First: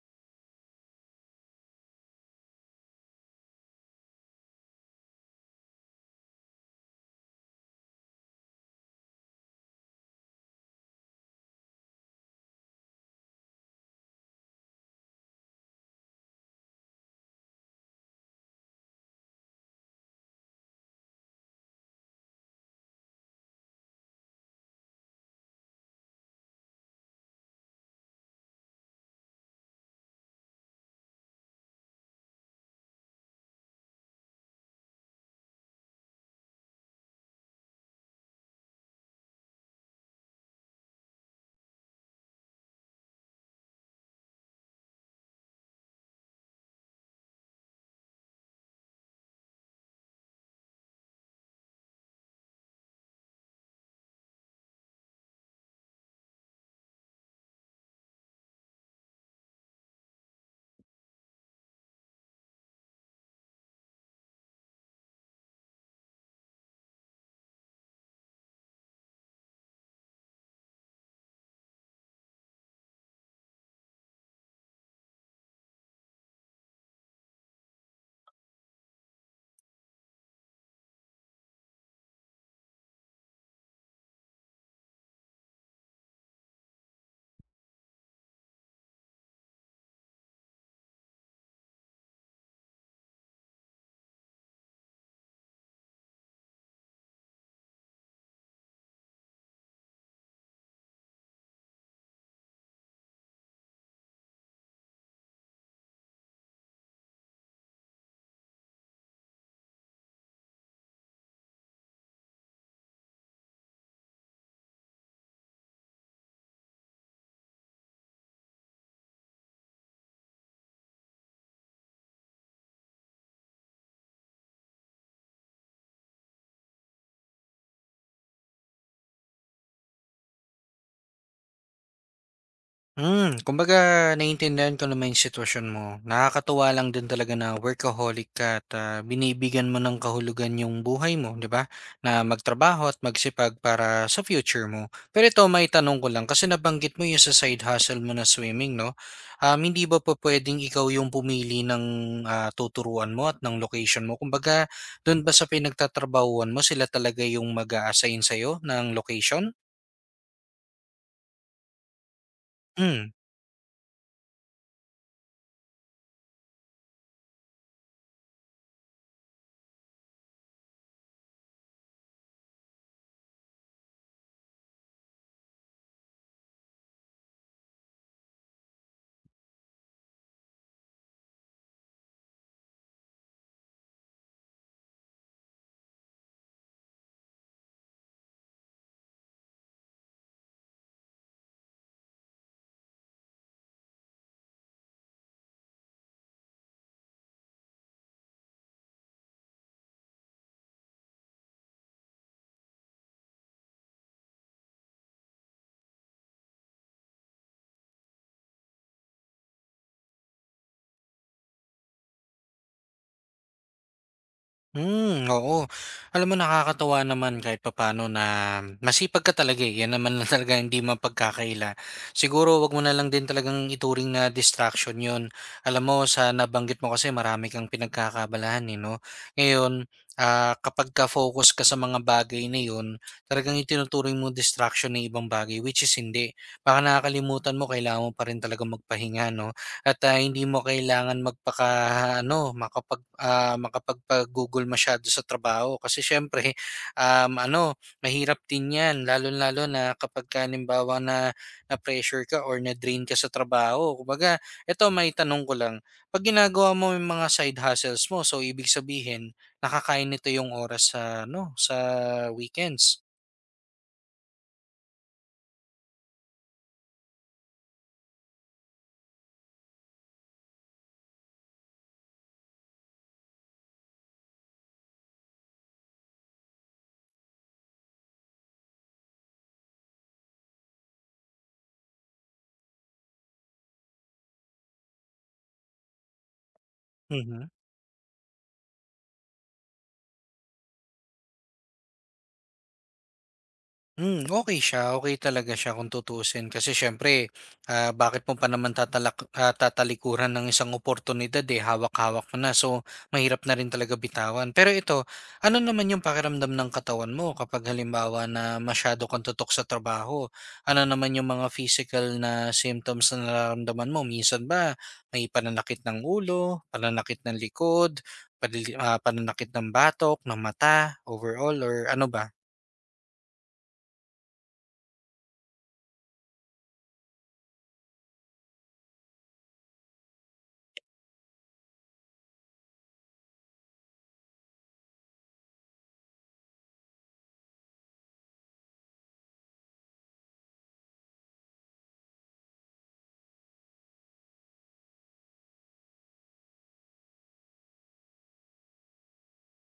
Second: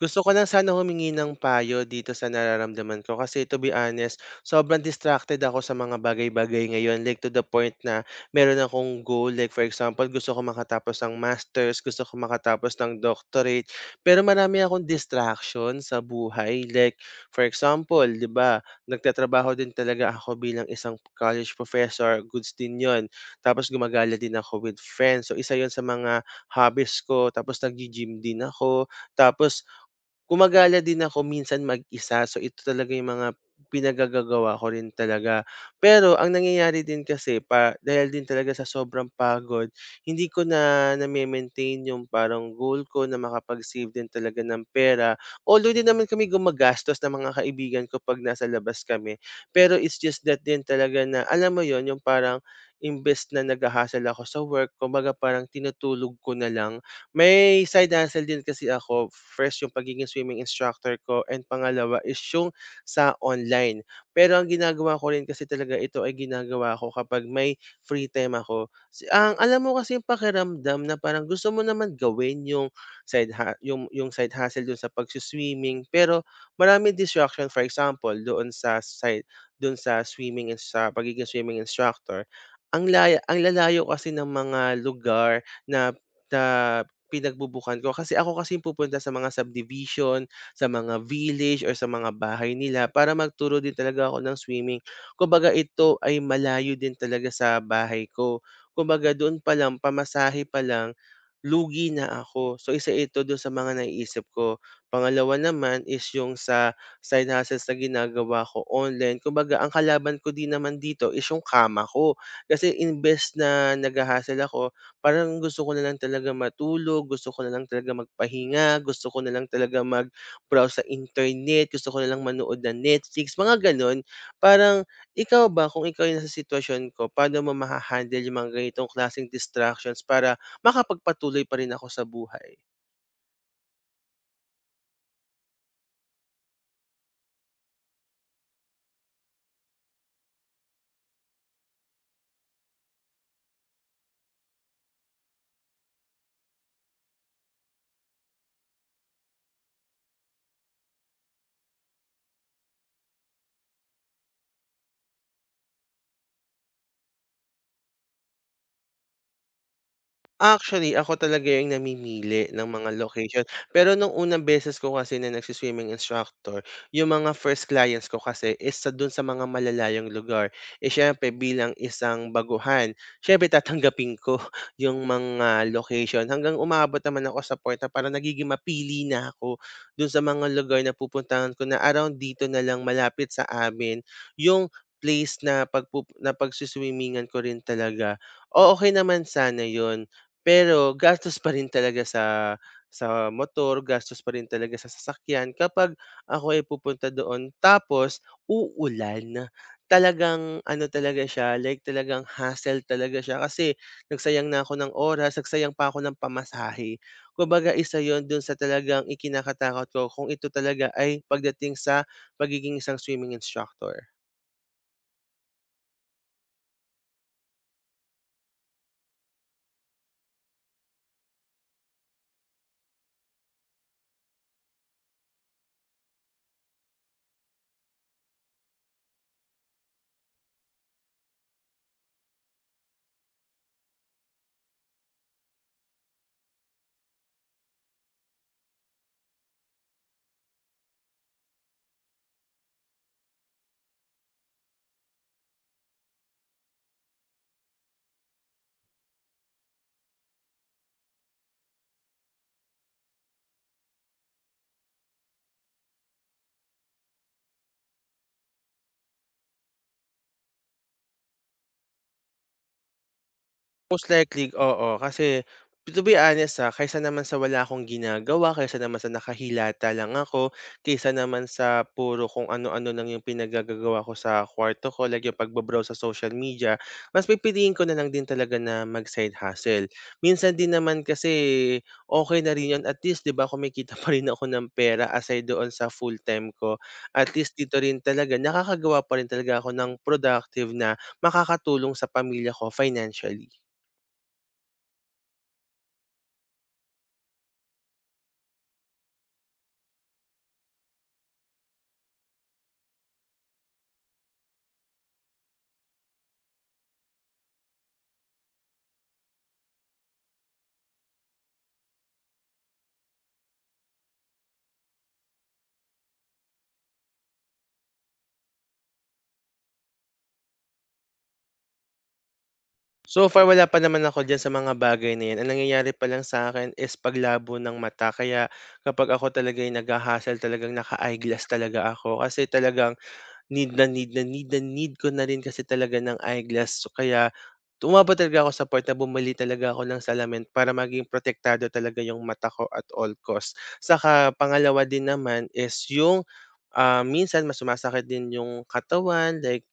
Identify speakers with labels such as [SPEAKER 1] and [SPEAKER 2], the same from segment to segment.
[SPEAKER 1] Gusto ko lang sana humingi ng payo dito sa nararamdaman ko kasi to be honest, sobrang distracted ako sa mga bagay-bagay ngayon. Like to the point na meron akong goal. Like for example, gusto ko makatapos ng master's, gusto ko makatapos ng doctorate. Pero marami akong distraction sa buhay. Like for example, di ba, nagtatrabaho din talaga ako bilang isang college professor. Goods din yon. Tapos gumagala din ako with friends. So isa yon sa mga hobbies ko. Tapos nag-gym din ako. Tapos gumagala din ako minsan mag-isa. So ito talaga yung mga pinagagagawa ko rin talaga. Pero ang nangyayari din kasi pa dahil din talaga sa sobrang pagod, hindi ko na name-maintain yung parang goal ko na makapag-save din talaga ng pera. Although din naman kami gumagastos ng mga kaibigan ko 'pag nasa labas kami. Pero it's just that din talaga na alam mo 'yon, yung parang imbes na nagha-hustle ako sa work, kumbaga parang tinutulog ko na lang may side hustle din kasi ako. First, yung pagiging swimming instructor ko and pangalawa is yung sa online. Pero ang ginagawa ko rin kasi talaga ito ay ginagawa ko kapag may free time ako. Si ang alam mo kasi yung pakiramdam na parang gusto mo naman gawin yung side ha- yung side hustle dun sa pagsuswimming pero maraming distraction for example doon sa side doon sa swimming ins- sa pagiging swimming instructor ang lalayo kasi ng mga lugar na na pinagbubukan ko kasi ako kasi yung pupunta sa mga subdivision, sa mga village or sa mga bahay nila para magturo din talaga ako ng swimming. Kumbaga ito ay malayo din talaga sa bahay ko. Kumbaga doon pa lang, pamasahe pa lang, lugi na ako. So isa ito doon sa mga naiisip ko. Pangalawa naman is yung sa side hustles na ginagawa ko online. Kumbaga ang kalaban ko din naman dito is yung kama ko. Kasi invest na nag-hustle ako, parang gusto ko na lang talaga matulog, gusto ko na lang talaga magpahinga, gusto ko na lang talaga mag-browse sa internet, gusto ko na lang manood ng Netflix, mga gano'n. Parang ikaw ba, kung ikaw yung nasa sitwasyon ko, paano mo maha yung mga ganitong klaseng distractions para makapagpatuloy pa rin ako sa buhay?
[SPEAKER 2] Hmm, kumbaga naiintindihan ko naman 'yung sitwasyon mo. Nakakatuwa lang din talaga na workaholic ka at, binibigyan mo ng kahulugan 'yung buhay mo, 'di ba? Na magtrabaho at magsipag para sa future mo. Pero ito, may tanong ko lang kasi nabanggit mo 'yung sa side hustle mo na swimming, 'no? Hindi ba po puwedeng ikaw 'yung pumili ng, tuturuan mo at ng location mo? Kumbaga, do'n ba sa pinagtatrabahuhan mo sila talaga 'yung mag-a-assign sa'yo ng location?
[SPEAKER 1] Actually, ako talaga yung namimili ng mga
[SPEAKER 2] Hmm.
[SPEAKER 1] location. Pero nung unang beses ko kasi na nagsi instructor, yung mga first clients ko kasi is sa dun sa mga malalayong lugar. Eh syempre bilang isang baguhan, syempre tatanggapin ko yung mga location. Hanggang umabot naman ako sa point na parang nagiging mapili na ako dun sa mga lugar na pupuntahan ko na around dito na lang malapit sa amin yung place na pagsiswimmingan ko rin talaga. O okay naman sana yon pero gastos pa rin talaga sa motor, gastos pa rin talaga sa sasakyan kapag ako ay pupunta doon tapos uulan. Talagang ano talaga siya, like talagang hassle talaga siya kasi nagsayang na ako ng oras, nagsayang pa ako ng pamasahe. Kumbaga isa yon dun sa talagang ikinakatakot ko kung ito talaga ay pagdating sa pagiging isang swimming instructor.
[SPEAKER 2] Hmm, oo. Alam mo nakakatuwa naman kahit papaano na masipag ka talaga, eh, yan naman lang talaga hindi mapagkakaila. Siguro 'wag mo na lang din talagang ituring na distraction 'yun. Alam mo sa nabanggit mo kasi marami kang pinagkakabalahan eh, 'no? Ngayon, kapag ka focus ka sa mga bagay na 'yun, talagang itinuturing mo distraction ng ibang bagay which is hindi. Baka nakakalimutan mo kailangan mo pa rin talagang magpahinga, 'no? At, hindi mo kailangan makapagpagugol masyado sa trabaho. Kasi siyempre, ano, mahirap din 'yan lalong-lalo na kapagka halimbawa na na-pressure ka or na-drain ka sa trabaho. Kumbaga, eto tanong ko lang, 'pag ginagawa mo yung mga side hustles mo, so ibig sabihin nakakain nito yung oras sa ano, sa weekends?
[SPEAKER 1] Most likely, oo. Kasi to be honest, kaysa naman sa wala akong ginagawa, kaysa naman sa nakahilata lang ako, kaysa naman sa puro kung ano-ano lang yung pinagagagawa ko sa kwarto ko, like yung pagbabrowse sa social media, mas pipiliin ko na lang din talaga na mag-side hustle. Minsan din naman kasi okay na rin yun. At least, di ba, kumikita pa rin ako ng pera aside doon sa full-time ko. At
[SPEAKER 2] Mhm.
[SPEAKER 1] least dito rin talaga, nakakagawa pa rin talaga ako ng productive na makakatulong sa pamilya ko financially.
[SPEAKER 2] Hmm, okay siya, okay talaga siya kung tutuusin kasi siyempre, bakit mo pa naman tatalikuran ng isang oportunidad, eh, hawak-hawak mo na. So, mahirap na rin talaga bitawan. Pero ito, ano naman yung pakiramdam ng katawan mo kapag halimbawa na masyado kang tutok sa trabaho? Ano naman yung mga physical na symptoms na nararamdaman mo? Minsan ba may pananakit ng ulo, pananakit ng likod, pananakit ng batok, ng mata, overall or ano ba?
[SPEAKER 1] So far wala pa naman ako diyan sa mga bagay na 'yan. Ang nangyayari pa lang sa akin is paglabo ng mata. Kaya kapag ako talaga ay nagha-hustle talagang naka-eyeglass talaga ako kasi talagang need na need na need na need ko na rin kasi talaga ng eyeglass. So kaya umabot talaga ako sa point na bumili talaga ako ng salamin para maging protektado talaga yung mata ko at all costs. Saka pangalawa din naman is yung minsan mas sumasakit din yung katawan like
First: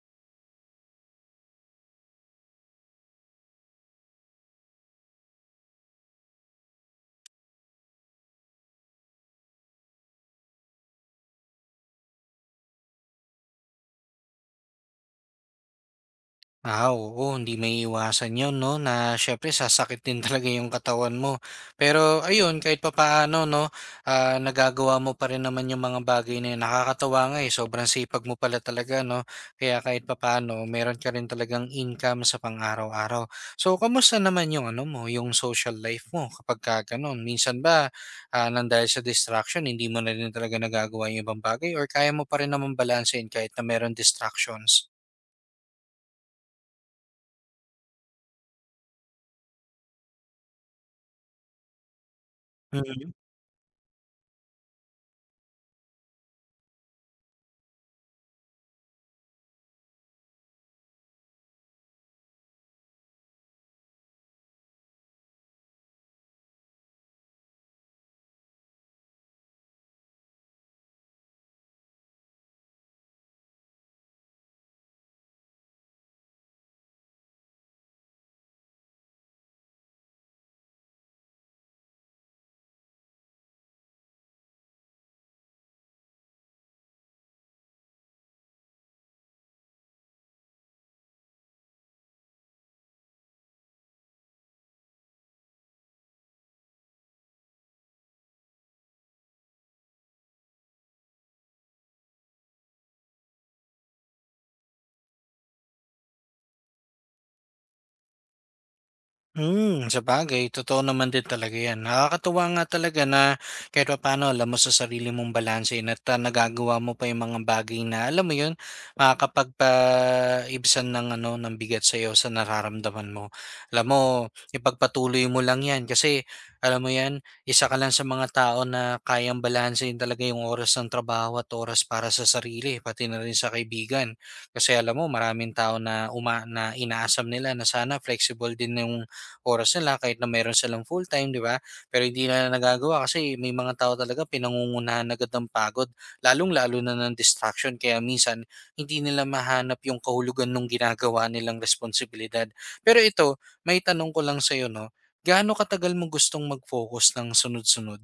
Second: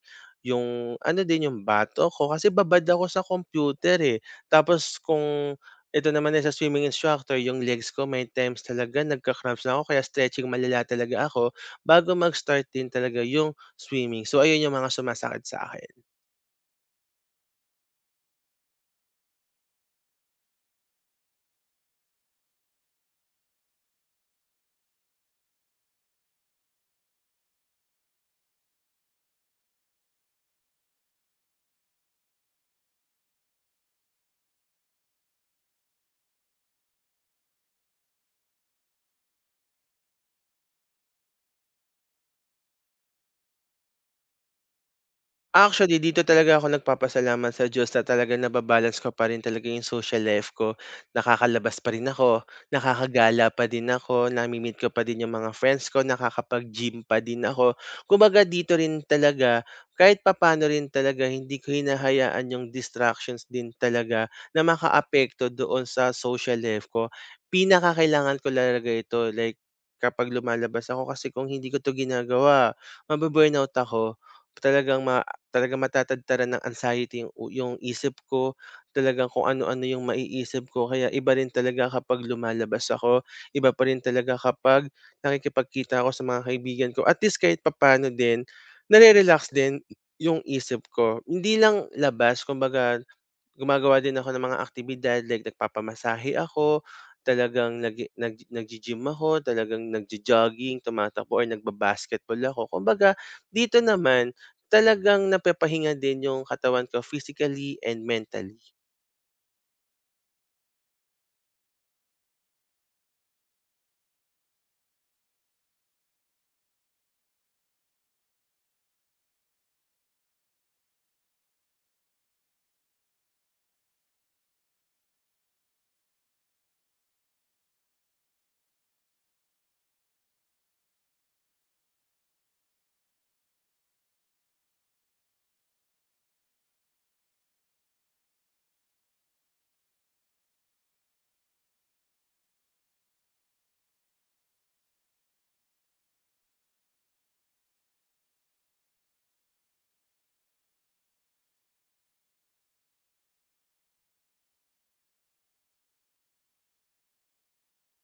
[SPEAKER 1] yung ano din yung bato ko kasi babad ako sa computer eh. Tapos kung ito naman eh, sa swimming instructor, yung legs ko may times talaga nagka-cramps na ako kaya stretching malala talaga ako bago mag-start din talaga yung swimming. So ayun yung mga sumasakit sa akin.
[SPEAKER 2] Ah, oo, hindi maiiwasan 'yon 'no, na siyempre sasakit din talaga yung katawan mo. Pero ayun, kahit papaano 'no, nagagawa mo pa rin naman yung mga bagay na yun. Nakakatuwa nga, eh, sobrang sipag mo pala talaga 'no, kaya kahit papaano meron ka rin talagang income sa pang-araw-araw. So, kamusta naman yung ano mo, yung social life mo kapagka gano'n? Minsan ba, ng dahil sa distraction hindi mo na rin talaga nagagawa yung ibang bagay or kaya mo pa rin namang balansein kahit na meron distractions?
[SPEAKER 1] Actually, dito talaga ako nagpapasalamat sa Diyos na talagang naba ko pa rin talaga yung social life ko. Nakakalabas pa rin ako,
[SPEAKER 2] Mhm.
[SPEAKER 1] nakakagala pa din ako, nami-meet ko pa din yung mga friends ko, nakakapag-gym pa din ako. Kumbaga dito rin talaga, kahit papano rin talaga, hindi ko hinahayaan yung distractions din talaga na makaapekto doon sa social life ko. Pinakakailangan ko talaga ito, like kapag lumalabas ako kasi kung hindi ko to ginagawa, mabu-burnout ako. Talagang Talagang matatadtaran ng anxiety yung isip ko, talagang kung ano-ano yung maiisip ko kaya iba rin talaga kapag lumalabas ako, iba pa rin talaga kapag nakikipagkita ako sa mga kaibigan ko. At least kahit papaano din, nare-relax din yung isip ko. Hindi lang labas kumbaga gumagawa din ako ng mga aktibidad like nagpapamasahe ako, talagang nag nag nag gym ako, talagang nag jogging tumatakbo or nagba-basketball ako. Kumbaga dito naman talagang napapahinga din yung katawan ko physically and mentally.
[SPEAKER 2] Hmm, sabagay totoo naman din talaga 'yan. Nakakatuwa nga talaga na kahit paano alam mo sa sarili mong balansehin at, nagagawa mo pa yung mga bagay na alam mo 'yun, makakapagpaibsan ng ano, ng bigat sa iyo sa nararamdaman mo. Alam mo, ipagpatuloy mo lang 'yan kasi alam mo 'yan, isa ka lang sa mga tao na kayang balansehin talaga yung oras ng trabaho at oras para sa sarili, pati na rin sa kaibigan. Kasi alam mo maraming tao na uma na inaasam nila na sana flexible din yung oras nila kahit na meron silang full-time, 'di ba? Pero hindi nila nagagawa kasi may mga tao talaga pinangungunahan agad ng pagod, lalong-lalo na ng distraction kaya minsan hindi nila mahanap yung kahulugan ng ginagawa nilang responsibilidad. Pero ito, may tanong ko lang sa'yo, 'no? Gaano katagal mo gustong mag-focus ng sunod-sunod?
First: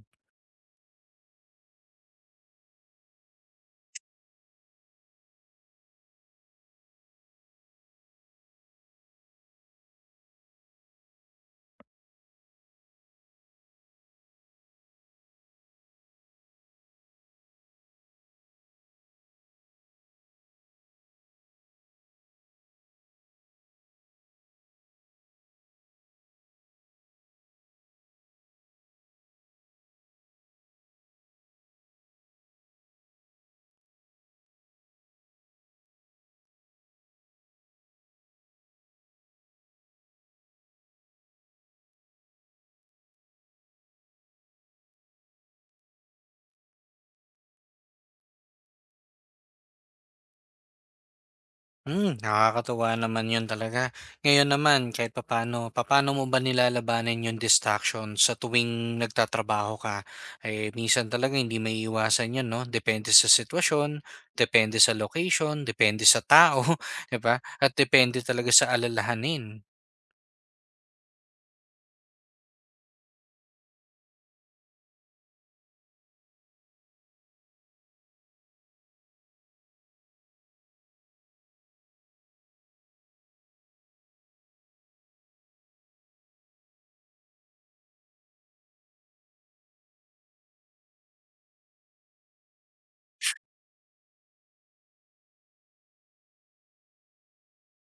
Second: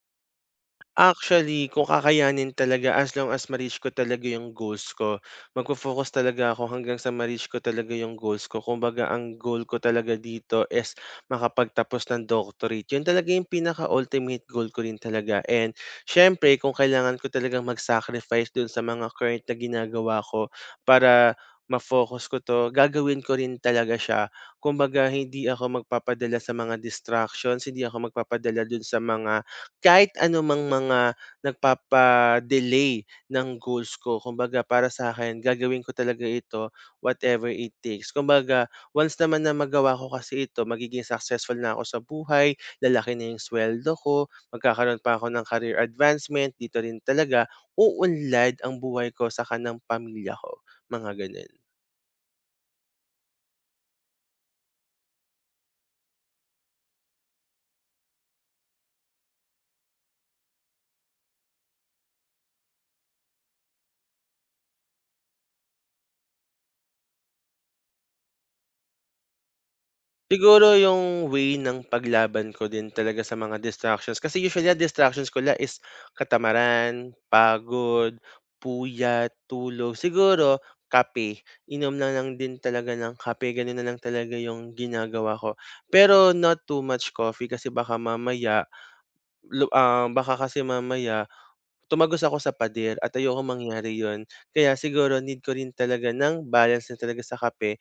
[SPEAKER 1] Actually, kung kakayanin talaga as long as ma-reach ko talaga yung goals ko, magfo-focus talaga ako hanggang sa ma-reach ko talaga yung goals ko. Kumbaga ang goal ko talaga dito is makapagtapos ng doctorate. Yun talaga yung pinaka-ultimate goal ko rin talaga and siyempre kung kailangan ko talagang mag-sacrifice dun sa mga current na ginagawa ko para ma-focus ko 'to, gagawin ko rin talaga siya. Kumbaga hindi ako magpapadala sa mga distractions, hindi ako magpapadala dun sa mga kahit anumang mga nagpapa-delay ng goals ko. Kumbaga para sa akin gagawin ko talaga ito whatever it takes. Kumbaga once naman na magawa ko kasi ito magiging successful na ako sa buhay, lalaki na yung suweldo ko, magkakaroon pa ako ng career advancement, dito rin talaga uunlad ang buhay ko sa kanang pamilya ko, mga gano'n.
[SPEAKER 2] Hmm, nakakatuwa naman 'yun talaga. Ngayon naman kahit papano papano mo ba nilalabanan 'yung distraction sa tuwing nagtatrabaho ka? Eh, minsan talaga may maiiwasan 'yun 'no, depende sa sitwasyon, depende sa location, depende sa tao, 'di ba? At depende talaga sa alalahanin.
[SPEAKER 1] Siguro yung way ng paglaban ko din talaga sa mga distractions kasi usually ang distractions ko la is katamaran, pagod, puyat, tulog. Siguro kape, inom na lang din talaga ng kape, gano'n na lang talaga yung ginagawa ko. Pero not too much coffee kasi baka mamaya, baka kasi mamaya tumagos ako sa pader at ayoko mangyari yon. Kaya siguro need ko rin talaga ng balance na talaga sa kape.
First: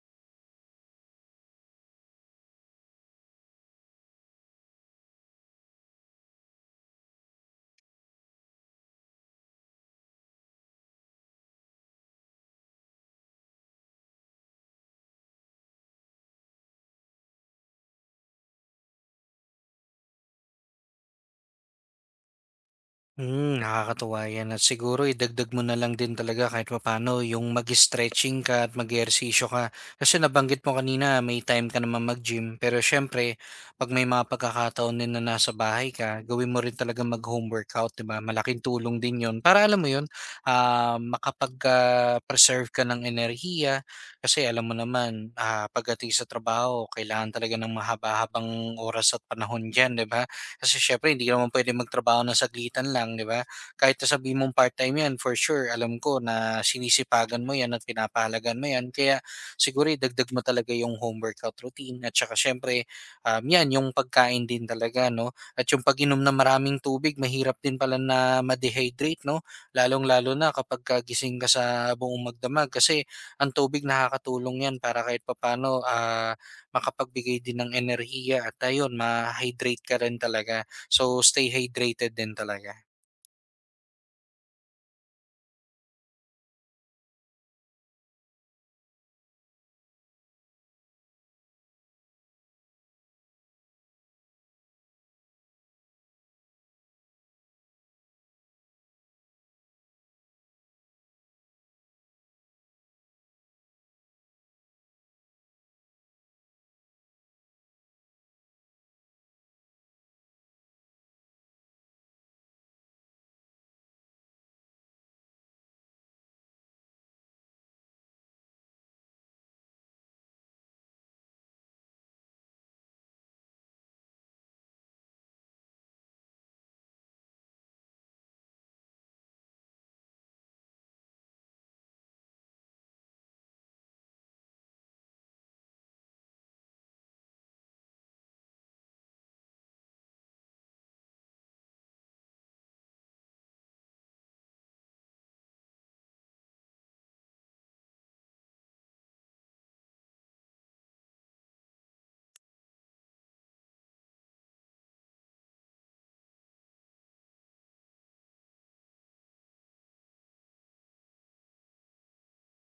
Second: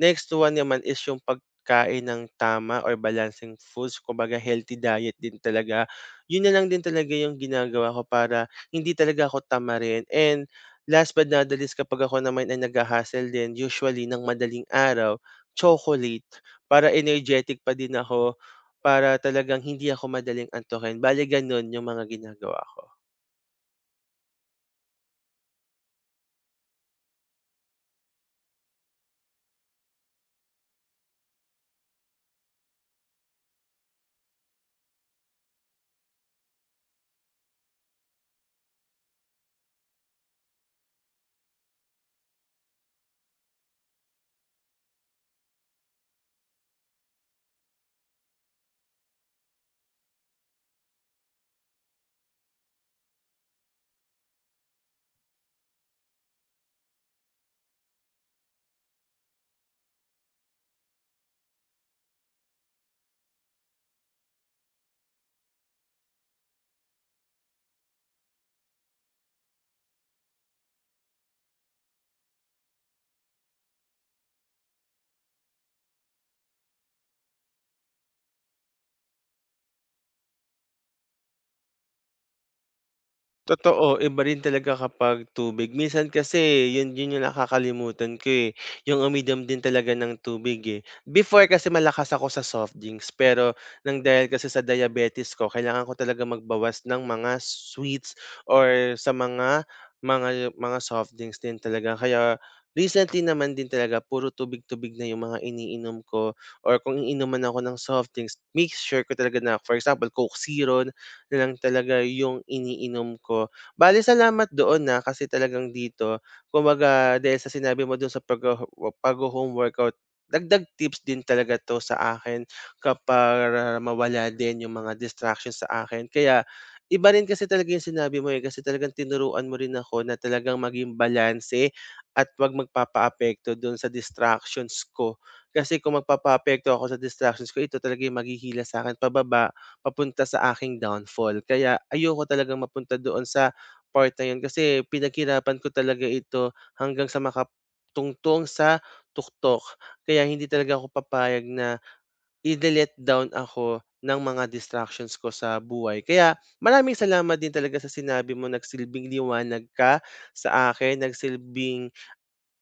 [SPEAKER 1] Next one naman is yung pagkain ng tama or balancing foods, kumbaga healthy diet din talaga. Yun na lang din talaga yung ginagawa ko para hindi talaga ako tamarin. And last but not the least, kapag ako naman ay nag-hustle din, usually ng madaling araw, chocolate para energetic pa din ako, para talagang hindi ako madaling antukin. Bale, ganun yung mga ginagawa ko.
[SPEAKER 2] Hmm, nakakatuwa 'yan at siguro idagdag mo na lang din talaga kahit papaano yung mag-stretching ka at mag-ehersisyo ka. Kasi nabanggit mo kanina may time ka naman mag-gym pero siyempre 'pag may mga pagkakataon din na nasa bahay ka, gawin mo rin talaga mag-home workout, 'di ba? Malaking tulong din 'yon para alam mo 'yon, makapag-preserve ka ng enerhiya kasi alam mo naman, pagdating sa trabaho kailangan talaga ng mahaba-habang oras at panahon diyan, 'di ba? Kasi siyempre hindi ka naman puwedeng magtrabaho ng saglitan lang, 'di ba? Kahit na sabihin mong part-time 'yan, for sure alam ko na sinisipagan mo 'yan at pinapahalagan mo 'yan. Kaya siguro idagdag mo talaga yung home workout routine at saka siyempre, 'yan yung pagkain din talaga 'no, at yung pag-inom ng maraming tubig mahirap din pala na ma-dehydrate 'no, lalong-lalo na kapagka gising ka sa buong magdamag kasi ang tubig nakakatulong 'yan para kahit papaano, makapagbigay din ng enerhiya at ayun ma-hydrate ka rin talaga. So, stay hydrated din talaga.
[SPEAKER 1] Totoo, iba rin talaga kapag tubig. Minsan kasi yun yun yung nakakalimutan ko, eh, yung uminom din talaga ng tubig, eh. Before kasi malakas ako sa soft drinks, pero nang dahil kasi sa diabetes ko kailangan ko talaga magbawas ng mga sweets or sa mga mga soft drinks din talaga. Kaya recently naman din talaga puro tubig-tubig na yung mga iniinom ko or kung iinom man ako ng soft drinks, make sure ko talaga na for example, Coke Zero na lang talaga yung iniinom ko. Bale salamat doon, na, kasi talagang dito kumbaga dahil sa sinabi mo do'n sa pagho-home workout, dagdag tips din talaga 'to sa akin kapag para mawala din yung mga distractions sa akin. Kaya iba rin kasi talaga yung sinabi mo, eh, kasi talagang tinuruan mo rin ako na talagang maging balanse at 'wag magpapaapekto do'n sa distractions ko. Kasi kung magpapaapekto ako sa distractions ko, ito talaga yung maghihilas sa'kin pababa papunta sa aking downfall. Kaya ayoko talagang mapunta doon sa part na 'yun kasi pinaghirapan ko talaga ito hanggang sa makatungtong sa tuktok. Kaya hindi talaga ako papayag na i le down ako ng mga distractions ko sa buhay. Kaya maraming salamat din talaga sa sinabi mo, nagsilbing liwanag ka sa akin, nagsilbing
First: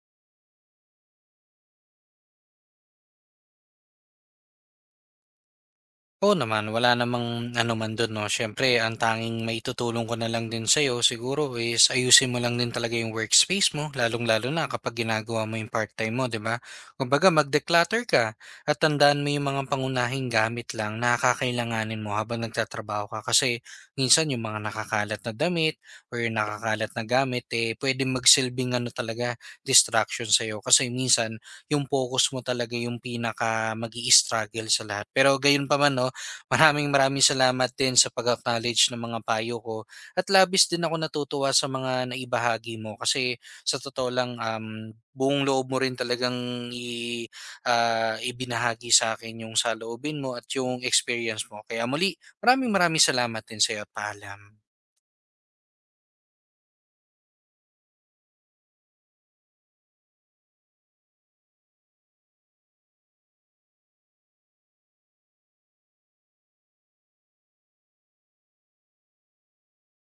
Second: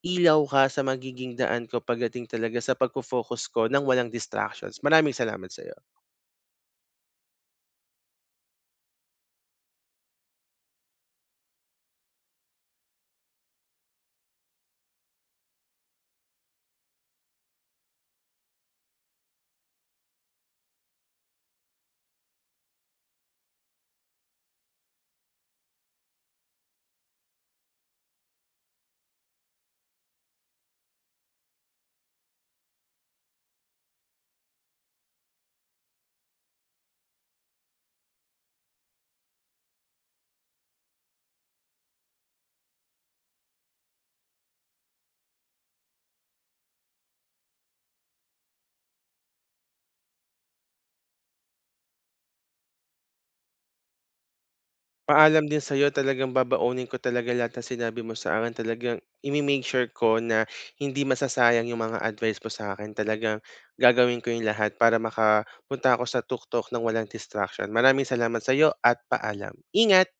[SPEAKER 1] ilaw ka sa magiging daan ko pagdating talaga sa pagfo-focus ko ng walang distractions. Maraming salamat sa'yo.
[SPEAKER 2] Oo naman, wala namang ano man do'n 'no. Siyempre ang tanging maitutulong ko na lang din sa'yo siguro is ayusin mo lang din talaga yung workspace mo, lalong-lalo na kapag ginagawa mo yung part-time mo, 'di ba? Kumbaga mag-declutter ka at tandaan mo yung mga pangunahing gamit lang na kakailanganin mo habang nagtatrabaho ka. Kasi minsan yung mga nakakalat na damit or yung nakakalat na gamit, eh, puwedeng magsilbing ano talaga, distraction sa'yo. Kasi minsan yung focus mo talaga yung pinaka mag struggle sa lahat. Pero gayon pa man 'no, maraming maraming salamat din sa pag-acknowledge ng mga payo ko at labis din ako natutuwa sa mga naibahagi mo kasi sa totoo lang, buong loob mo rin talagang i ah, ibinahagi sa akin yung saloobin mo at yung experience mo. Kaya muli, maraming maraming salamat din sa sa'yo at paalam.
[SPEAKER 1] Paalam din sa'yo, talagang babaunin ko talaga lahat ng sinabi mo sa akin. Talagang imi-make sure ko na hindi masasayang yung mga advice mo sa akin. Talagang gagawin ko yung lahat para makapunta ako sa tuktok ng walang distraction. Maraming salamat sa'yo at paalam. Ingat!